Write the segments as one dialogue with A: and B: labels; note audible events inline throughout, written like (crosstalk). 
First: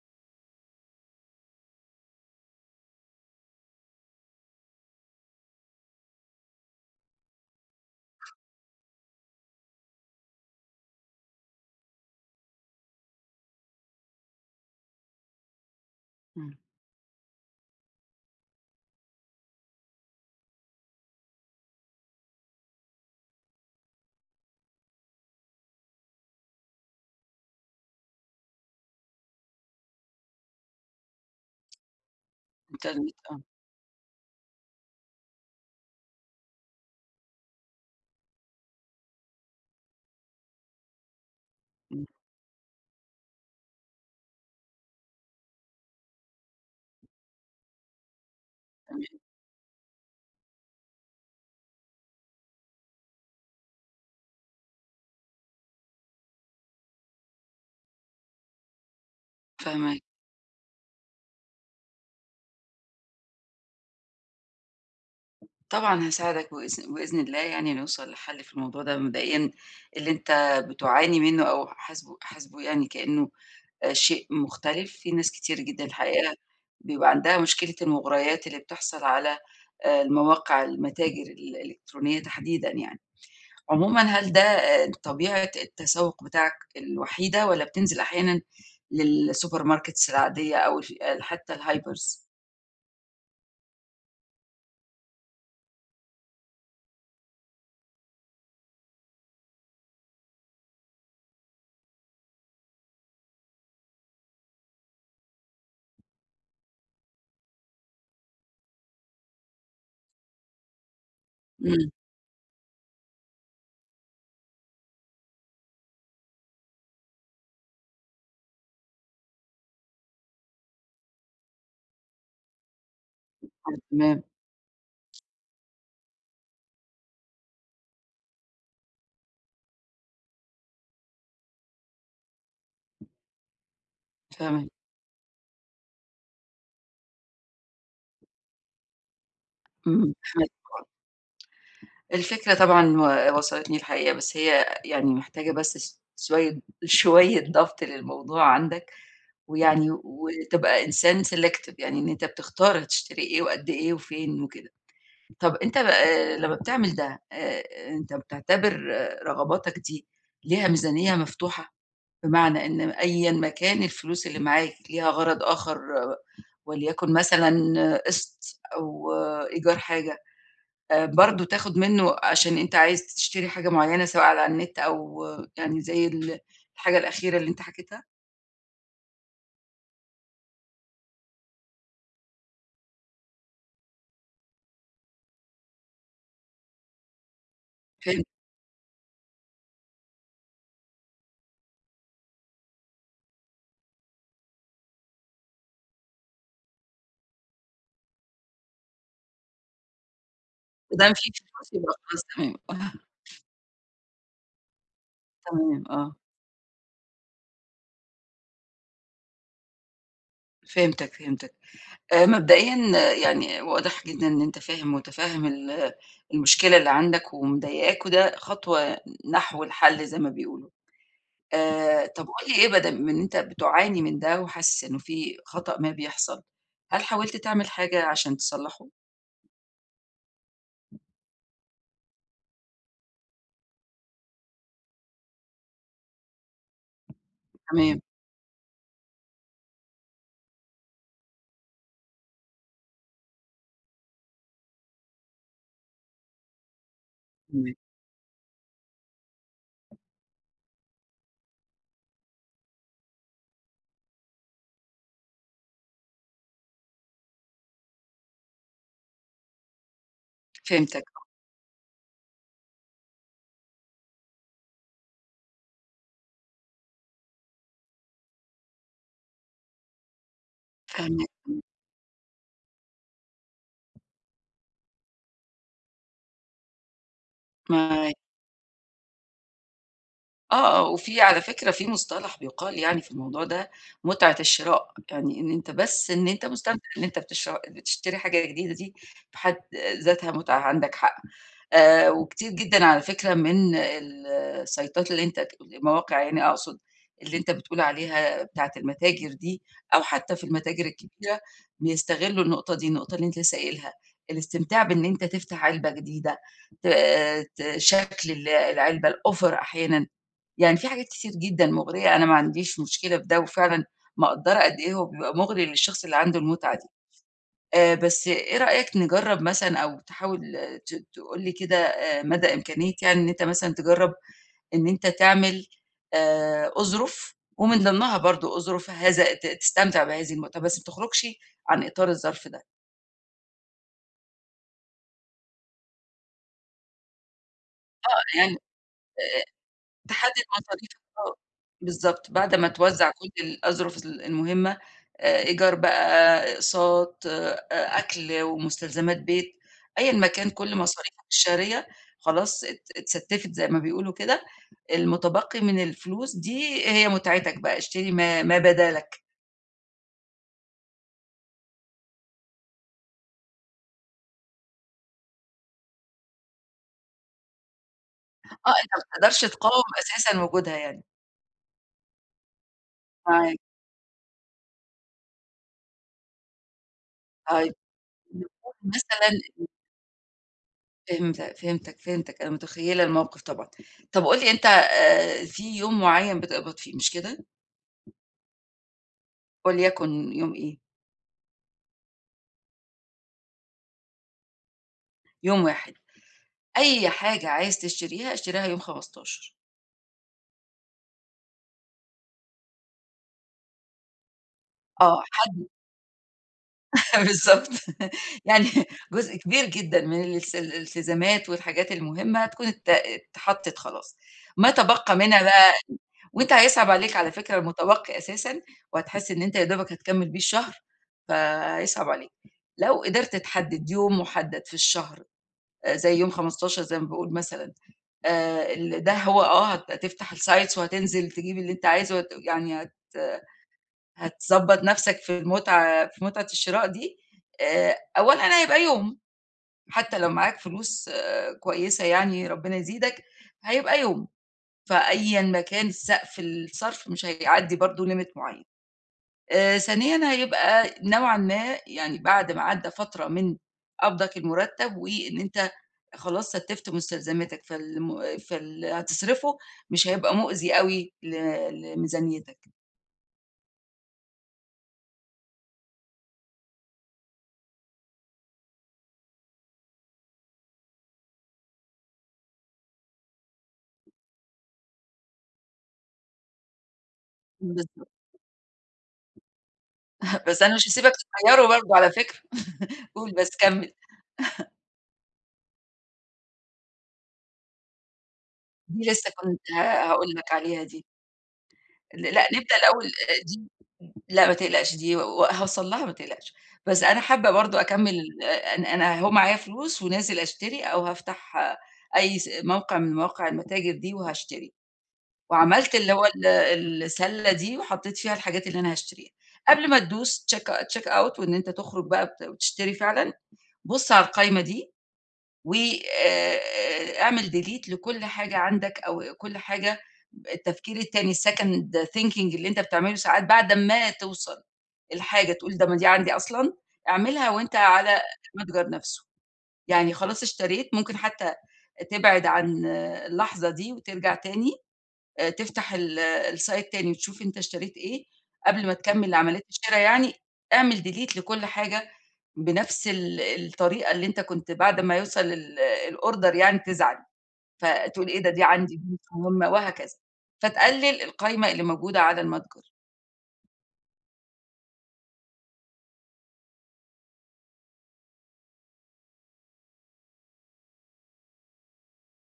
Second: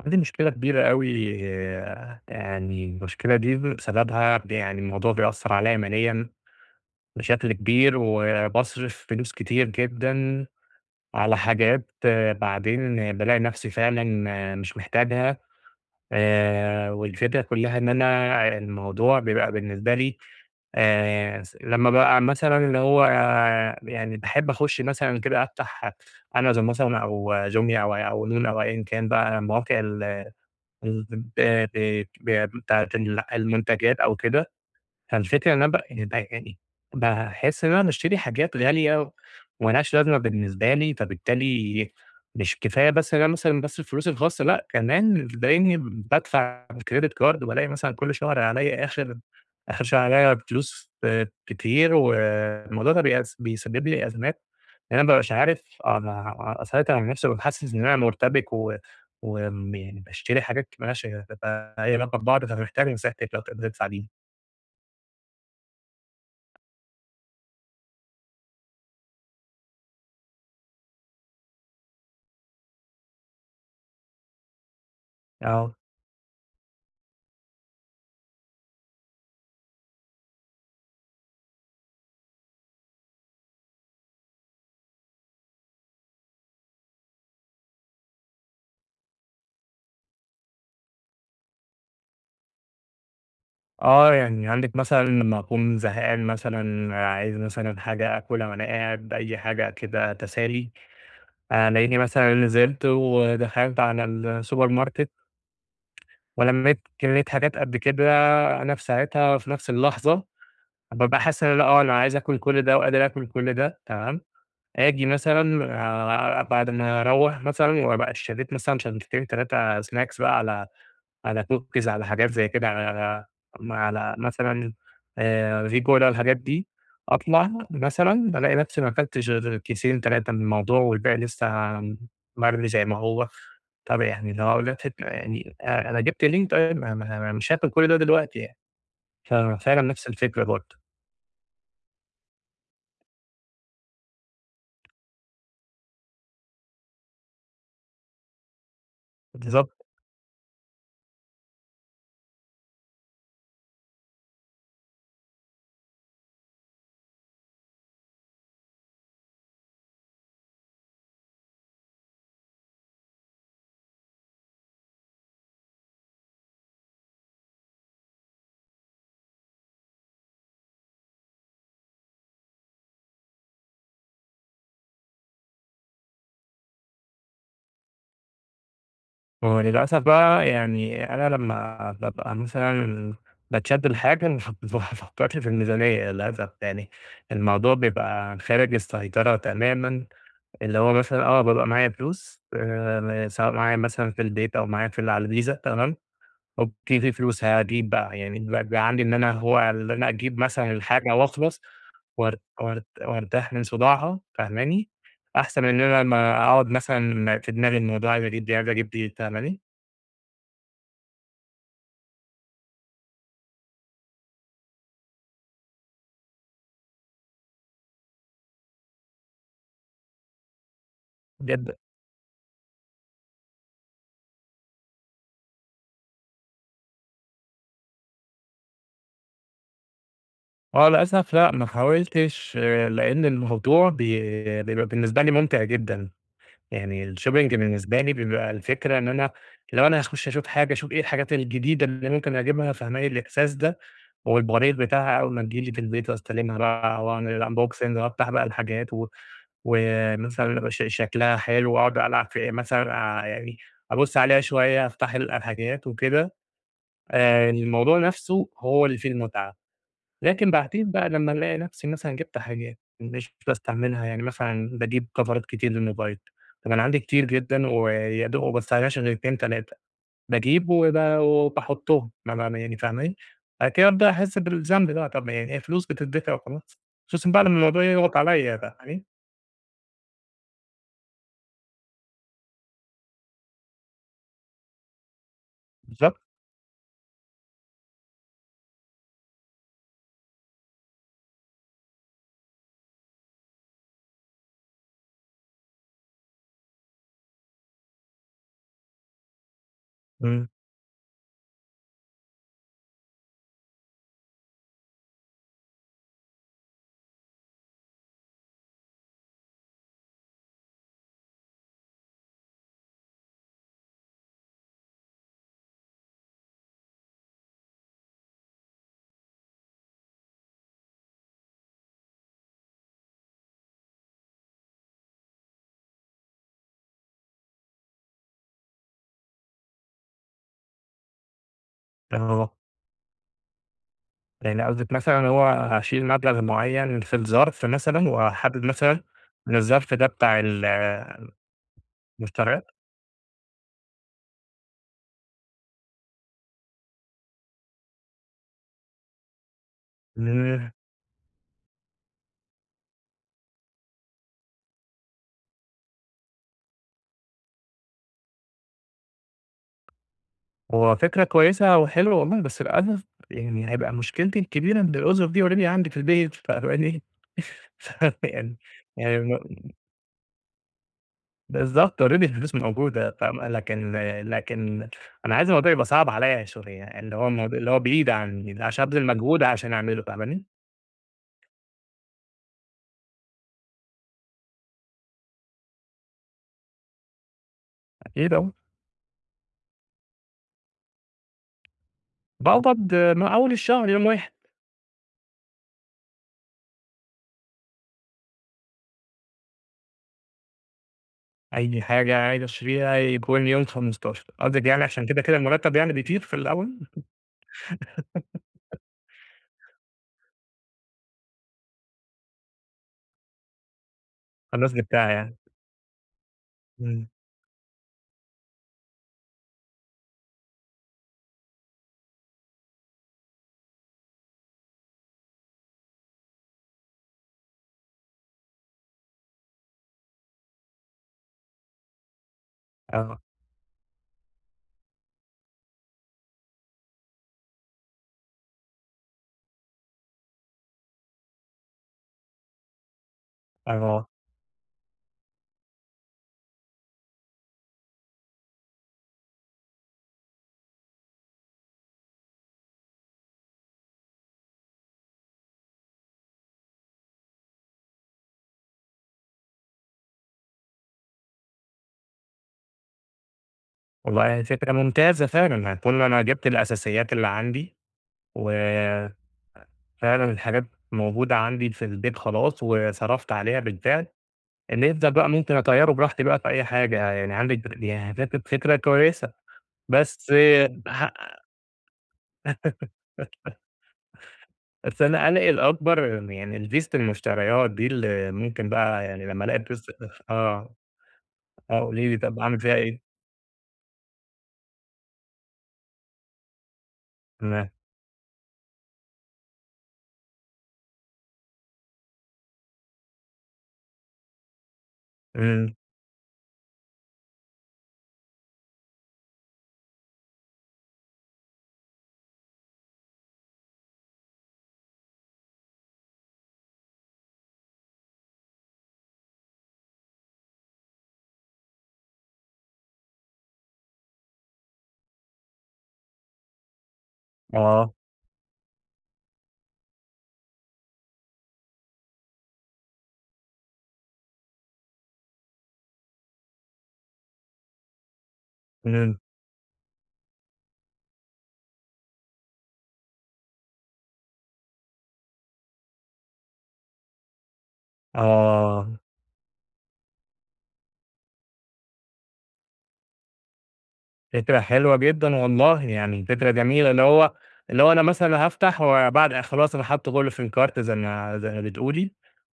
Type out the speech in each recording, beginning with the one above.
A: عندي مشكلة كبيرة أوي. يعني المشكلة دي بسببها يعني الموضوع بيأثّر عليّا ماليًا بشكل كبير، وباصرف فلوس كتير جدًا على حاجات آه، بعدين بالاقي نفسي فعلًا آه، مش محتاجها.
B: إمم،
A: والفكرة كلّها إن أنا الموضوع بيبقى بالنسبة لي. س لمّا بابقى مثلًا اللي هو آه، يعني باحب أخُش مثلًا كده أفتح Amazon مثلًا أو Jumia أو نون أو أيًا كان بقى مواقع ال ال ب ب ب بتاعة
B: الترميد
A: ال
B: آه،
A: المنتجات أو كده. فالفكرة إن أنا يعني باحس إن أنا باشتري حاجات غالية ومالهاش لازمة بالنسبة لي، فبالتالي
B: إمم،
A: مش كفاية بس إن أنا مثلًا باصرف فلوسي الخاصة، لأ كمان بلاقيني بادفع بالcredit card وبالاقي مثلًا كل شهر عليّا
B: تمام،
A: آخر شهر عليّا فلوس آه، كتير، والموضوع ده بيسبب لي أزمات، لإن أنا ما بابقاش عارف أنا أسيطر على نفسي، وبابقى حاسس إن أنا مرتبك و وم يعني
B: فاهماك،
A: باشتري حاجات ما لهاش هي علاقة ببعض، فمحتاج نصيحتِك لو تقدري تساعديني.
B: طبعًا هاساعدك وبإذن الله يعني نوصل لحل في الموضوع ده. مبدئيًا اللي أنت بتعاني منه أو حاسبه يعني كأنه شيء مختلف. في ناس كتير
A: آه.
B: جدًا الحقيقة بيبقى عندها مشكلة المغريات اللي بتحصل على المواقع المتاجر الإلكترونية تحديدًا يعني. عمومًا، هل ده طبيعة التسوق بتاعك الوحيدة والّا بتنزل أحيانًا للsupermarkets العادية أو حتى الHypers؟
A: آه، يعني عندِك مثلًا لمّا أكون زهقان مثلًا، عايز مثلًا حاجة آكلها وأنا قاعد، أي حاجة كده تسالي، ألاقيني مثلًا نزلت ودخلت على السوبر ماركت ولميت كمية حاجات قد كده. أنا في ساعتها في نفس اللحظة بابقى حاسس إن أنا آه،
B: إمم،
A: أنا عايز آكل كل ده وقادر آكل كل ده، تمام. آجي مثلًا بعد ما أروّح مثلًا وأبقى اشتريت مثلًا شنطتين 3 سناكس بقى على cookies على حاجات زي كده، على على م
B: آه،
A: على
B: تمام.
A: مثلًا ريجولا الحاجات دي، أطلع مثلًا ألاقي نفسي ما أكلتش غير كيسين 3 من الموضوع والباقي لسه مرمي زي ما هو. طب يعني اللي هو
B: فاهماك،
A: أقول الفكرة يعني أنا جِبت ليه طيب؟ ما أنا مش هاكل كل ده دلوقتي يعني. ففعلًا نفس
B: إمم،
A: الفكرة
B: فاهماك.
A: برضه.
B: الفكرة طبعًا وصلتني الحقيقة، بس هي يعني محتاجة بس س شوية شوية ضبط للموضوع عندك.
A: بالضبط.
B: ويعني وتبقى إنسان selective يعني إن أنت بتختار هتشتري إيه وقد إيه وفين وكده. طَب أنت بقى لمّا بتعمل ده، أنت بتعتبر رغباتك دي ليها ميزانية مفتوحة؟ بمعنى إن أيًا ما كان الفلوس اللي معاك ليها غرض آخر، وليكن مثلًا قسط أو إيجار حاجة، برضه تاخد منّه عشان أنت عايز تشتري حاجة معيّنة سواء على النت أو يعني زي الحاجة الأخيرة اللي أنت حكيتها.
A: وللأسف بقى يعني أنا لمّا بابقى مثلًا باتشد لحاجة ما بافكرش (laughs) في الميزانية للأسف، يعني الموضوع
B: فهمت،
A: بيبقى خارج السيطرة تمامًا. اللي هو مثلًا آه، بابقى معايا فلوس سواء معايا مثلًا في البيت أو معايا في ال على الفيزا تمام. أوكي في فلوس هاجيب بقى يعني بيبقى عندي إن أنا هو اللي أنا أجيب مثلًا
B: ما دام
A: الحاجة
B: في
A: وأخلص
B: فلوس يبقى خلاص
A: وأر
B: تمام، (laughs)
A: وأر
B: آه،
A: وأرتاح من صداعها فاهماني، أحسن من إن
B: تمام
A: أنا
B: آه،
A: ما أقعد مثلًا في دماغي الموضوع عايز أجيب دي، عايز أجيب دي فاهماني؟
B: فهمتك، فهمتك. مبدئيًا، يعني واضح جدًا إن أنت فاهم ومتفهم المشكلة اللي عندك ومضايقاك، وده خطوة نحو الحل زي ما بيقولوا.
A: بجد.
B: طب قُل لي إيه بدل من إن أنت بتعاني من ده وحاسس إنه في خطأ ما بيحصل، هل حاولت تعمل حاجة عشان تصلّحه؟
A: آه للأسف لأ، ما حاولتش آه، لإن الموضوع بيبقى بالنسبة لي ممتع جدًا. يعني الshopping
B: تمام،
A: بالنسبة لي بيبقى الفكرة إن أنا لو أنا هاخش أشوف حاجة، أشوف إيه الحاجات الجديدة اللي ممكن أجيبها، فاهماني الإحساس ده والبريد بتاعها أول ما تيجي لي في البيت وأستلمها بقى وأعمل
B: تمام.
A: unboxing وأفتح بقى الحاجات و ومثلًا شكلها حلو وأقعد ألعب في إيه مثلًا يعني أبُص عليها شوية، أفتح الحاجات وكده. الموضوع نفسه هو اللي فيه المتعة. لكن بعدين
B: فهمتك،
A: بقى لمّا ألاقي نفسي مثلًا جِبت حاجات مش باستعملها، يعني مثلًا باجيب كفرات كتير للموبايل. طَب أنا عندي كتير جدًا ويا دوب ما باستعملهاش غير 2، 3. باجيب وب
B: فاهماك،
A: وباحطهم ما ما يعني فاهماني؟ بعد كده أبدأ أحس بالذنب بقى، طَب ما يعني هي فلوس بتدفع وخلاص، خصوصًا بقى لمّا الموضوع
B: ما
A: يضغط عليَّ فاهماني؟
B: آه، آه، وفي على فكرة في مصطلح بيُقال يعني في الموضوع ده، متعة الشراء. يعني
A: بالضبط.
B: إن أنت مستمتع إن أنت بتشتري حاجة جديدة دي في حد ذاتها متعة، عندك حق. وكتير جدًا على فكرة من السايتات، اللي أنت المواقع يعني أقصد، اللي أنت بتقول عليها بتاعة المتاجر دي، أو حتى في
A: إمم،
B: المتاجر الكبيرة، بيستغلوا النقطة دي، النقطة اللي أنت لسه قايلها، الاستمتاع بإن أنت تفتح علبة جديدة، ت ت شكل العلبة، الoffer أحيانًا. يعني في حاجات كتير جدًا مُغرية، أنا ما عنديش مشكلة في ده، وفعلًا مقدّرة قد إيه هو بيبقى مُغري للشخص اللي عنده المتعة دي. بس إيه رأيك نجرّب مثلًا، أو تحاول آه، ت تقول لي كده مدى إمكانية، يعني إن أنت مثلًا تجرّب إن أنت تعمل أُزرُف، ومن ضمنها برضه أُزرُف هذا تستمتع بهذه المتعة، بس ما تخرجش عن إطار الظرف
A: آه،
B: ده.
A: يعني قصدِك مثلًا هو هاشيل مبلغ معين في الظرف مثلًا،
B: يعني
A: وأحدد مثلًا
B: آه،
A: إن الظرف ده
B: تحدد
A: بتاع
B: مصاريفك بالضبط. بعد
A: المشتريات؟
B: ما توزّع كل الأظرف المهمة، إيجار بقى، أقساط، أكل ومستلزمات بيت، أيًا ما كان كل مصاريفك الشهرية خلاص اتستّفت زي ما بيقولوا كده، المتبقي من الفلوس دي هي متعتك بقى، اشتري ما بدا لك.
A: هو فكرة كويسة وحلوة والله، بس للأسف يعني هيبقى مشكلتي الكبيرة إن الأُزُر دي already عندي في البيت فاهماني؟ (laughs) ف يعني
B: آه، أنت ما
A: يعني
B: بتقدرش
A: م
B: تقاوم أساسًا وجودها يعني.
A: بالضبط already الفلوس موجودة فاهمة،
B: معاك.
A: لكن. لكن أنا عايز الموضوع يبقى صعب عليّا شوية، اللي هو الموضوع اللي
B: طيب
A: هو بعيد عنّي،
B: نقول
A: عشان أبذل مجهود
B: مثلًا،
A: عشان أعمله فاهماني؟
B: فهمتك، فهمتك، أنا متخيّلة الموقف طبعًا. طب قُل لي أنت في يوم معيّن بتقبض فيه مش كده؟
A: أكيد أهو.
B: وليكن يوم إيه،
A: باقبض من أول الشهر يوم واحد.
B: يوم واحد، أي حاجة عايز تشتريها اشتريها يوم 15.
A: أي حاجة عايز أشتريها يكون يوم 15 قصدِك يعني عشان
B: آه،
A: كده، كده المرتب يعني بيطير في الأول؟
B: (laughs) بالضبط، (laughs) يعني جزء كبير جدًا من الالتزامات والحاجات المهمة تكون اتحطِّت خلاص. ما
A: النصْب بتاعي
B: تبقى
A: يعني.
B: منها بقى وأنت هيصعب
A: إمم،
B: عليك على فكرة المتبقي أساسًا، وهتحس إن أنت يا دوبك هتكمّل بيه الشهر، فهيصعب عليك. لو قدرت تحدد يوم محدد في الشهر، زي يوم 15 زي ما باقول مثلًا، ال ده هو آه هت هتفتح الsites وهتنزل تجيب اللي أنت عايزه وهت يعني هت
A: آه،
B: هتضبّط نفسك في المتعة، في متعة الشراء دي. أولًا هيبقى يوم، حتى لو معاك فلوس كويسة يعني ربنا يزيدك، هيبقى
A: آه.
B: يوم. فأيًا ما كان السقف الصرف مش هيعدّي برضه limit معيّن. ثانيًا هيبقى نوعًا ما، يعني بعد ما عدّى فترة من قبضك المُرتّب وإن أنت خلاص ستّفت مستلزماتك، فاللي هتصرفه مش هيبقى مؤذي أوي لميزانيتك.
A: والله فكرة ممتازة فعلًا، هاكون أنا جِبت الأساسيات اللي عندي، وفعلًا الحاجات موجودة عندي في البيت خلاص، وصرفت عليها بالفعل. اللي يفضل بقى ممكن أطيّره براحتي بقى في أي حاجة، يعني عندِك
B: بالضبط.
A: يعني فكرة كويسة، بس
B: (laughs) بس أنا مش
A: ه
B: هاسيبك تخيّره برضه على فكرة،
A: (laughs)
B: (laughs) قُل بس كمّل،
A: بس أنا قلقي الأكبر يعني الفيزة المشتريات دي اللي ممكن
B: دي
A: بقى يعني
B: لسه
A: لمّا ألاقي
B: كنت
A: الفيزة
B: هاقول لك
A: آه،
B: عليها دي.
A: آه قولي لي طَب
B: لأ
A: أعمل فيها
B: نبدأ الأول
A: إيه؟
B: دي، لأ ما تقلقش دي، و هاوصل لها ما تقلقش، بس أنا حابة
A: تمام،
B: برضه أكمّل. أنا أهو معايا فلوس ونازل أشتري أو هافتح أي موقع من مواقع المتاجر دي وهاشتري،
A: إمم،
B: وعملت اللي هو السلة دي وحطيت فيها الحاجات اللي أنا هاشتريها، قبل ما تدوس check out وإن أنت تخرج بقى وتشتري فعلًا، بُص على القايمة دي و آآ اعمل delete لكل حاجة عندك، أو كل حاجة التفكير التاني second thinking اللي أنت بتعمله ساعات بعد ما توصل الحاجة تقول ده، ما دي عندي أصلًا، اعملها وأنت
A: آه،
B: على المتجر نفسه. يعني خلاص اشتريت، ممكن حتى تبعد عن اللحظة دي وترجع تاني تفتح الsite تاني وتشوف أنت اشتريت إيه قبل ما
A: إمم،
B: تكمل عملية الشرا يعني. اعمل delete لكل حاجة بنفس الطريقة اللي أنت كنت بعد ما يوصل الorder يعني تزعل، فتقول إيه ده، دي
A: آه.
B: عندي، دي مش مهمة وهكذا، فتقلل القايمة اللي موجودة على المتجر
A: فكرة حلوة جدًا والله، يعني فكرة جميلة، اللي هو أنا مثلًا هافتح وبعد خلاص أنا حاطط كله في الcart زي ما بتقولي،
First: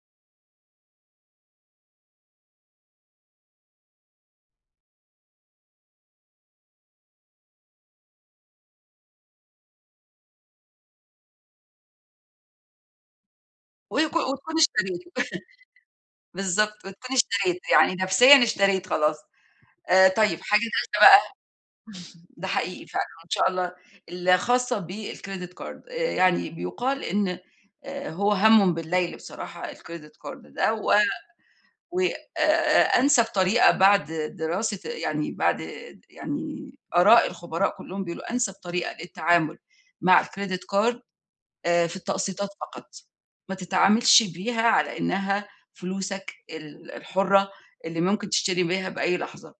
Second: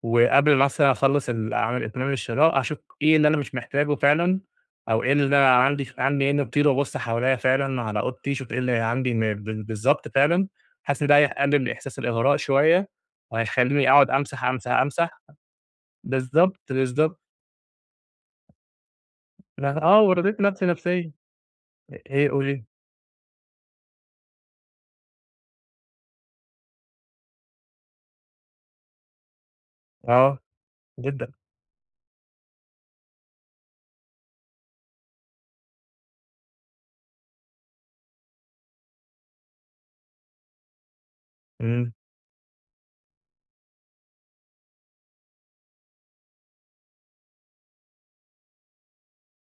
A: وقبل مثلًا أخلّص ال أعمل إتمام الشراء، أشوف إيه اللي أنا مش محتاجه فعلًا، أو إيه اللي أنا عندي عيني تطير وأبُص حواليّا فعلًا على أوضتي، أشوف إيه اللي عندي م بال بالضبط فعلًا. حاسس إن ده هيقلل إحساس الإغراء شوية، وهيخلّيني أقعد أمسح،
B: وتكون
A: أمسح،
B: اشتريت
A: أمسح.
B: (laughs)
A: بالضبط،
B: بالضبط، وتكون
A: بالضبط.
B: اشتريت، يعني نفسيًا اشتريت خلاص.
A: آه،
B: طيب
A: وارضيت
B: حاجة
A: نفسي
B: تالتة
A: نفسيًا.
B: بقى،
A: إيه إيه،
B: ده
A: قولي لي؟
B: حقيقي فعلًا إن شاء الله الخاصة بالcredit card. يعني بيُقال إن هو همٌ بالليل بصراحة الcredit card
A: آه،
B: ده و
A: جدًا،
B: و آآ أنسب طريقة بعد دراسة، يعني بعد يعني آراء الخبراء كلّهم بيقولوا أنسب طريقة للتعامل مع الcredit card
A: إمم،
B: في التقسيطات فقط، ما تتعاملش بيها على إنها فلوسك الحُرة اللي ممكن تشتري بيها بأي لحظة.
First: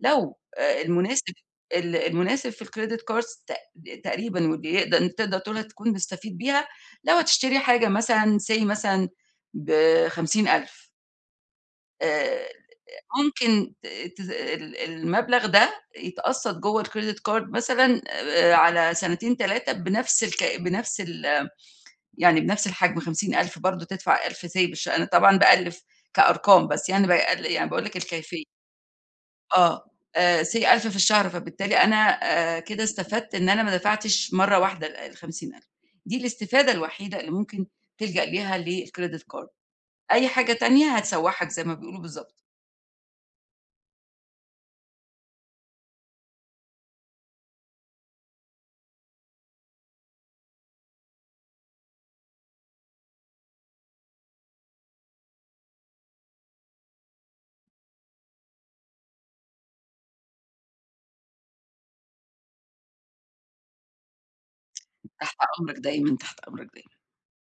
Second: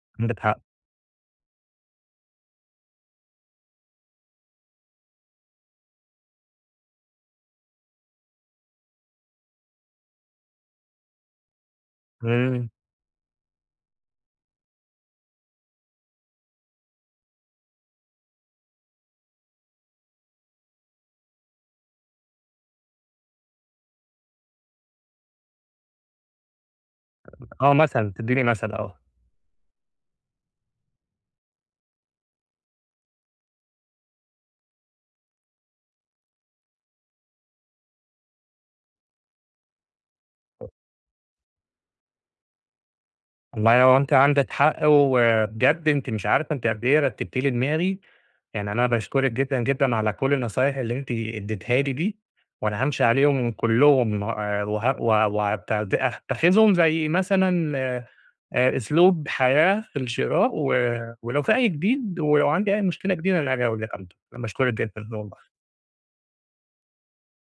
B: لو
A: عندِك حق.
B: المناسب في الcredit cards تقريبًا، واللي تقدر تقول هتكون مستفيد بيها، لو هتشتري حاجة مثلًا say مثلًا ب50,000، آآ
A: إمم،
B: ممكن ت ت ال المبلغ ده يتقسّط جوّه الcredit card مثلًا على سنتين 3 بنفس الك بنفس ال يعني بنفس الحجم 50,000 برضه تدفع 1000 say، بالش أنا طبعًا باألِّف كأرقام، بس يعني باقل يعني
A: آه
B: باقول لك
A: مثلًا،
B: الكيفية.
A: تدّيني مثل آه.
B: آه. Say 1000 في الشهر، فبالتالي أنا كده استفدت إن أنا ما دفعتش مرّة واحدة ال50,000 دي. الاستفادة الوحيدة اللي ممكن تلجأ ليها للcredit card. أي حاجة تانية هتسوّحك زي ما بيقولوا بالضبط.
A: والله هو أنتِ عندِك حق، وبجد أنتِ مش عارفة أنتِ قد إيه رتّبتِ لي دماغي. يعني أنا باشكرِك جدًا، جدًا على كل النصايح اللي أنتِ اديتها لي دي، وأنا هامشي عليهم كلّهم و هاتخذهم زي مثلًا أسلوب حياة في الشراء، و ولو في أي جديد ولو عندي أي مشكلة جديدة أنا هاجي أقول لِك على طول، أنا باشكرِك جدًا
B: تحت
A: والله.
B: أمرك دايمًا، تحت أمرك دايمًا.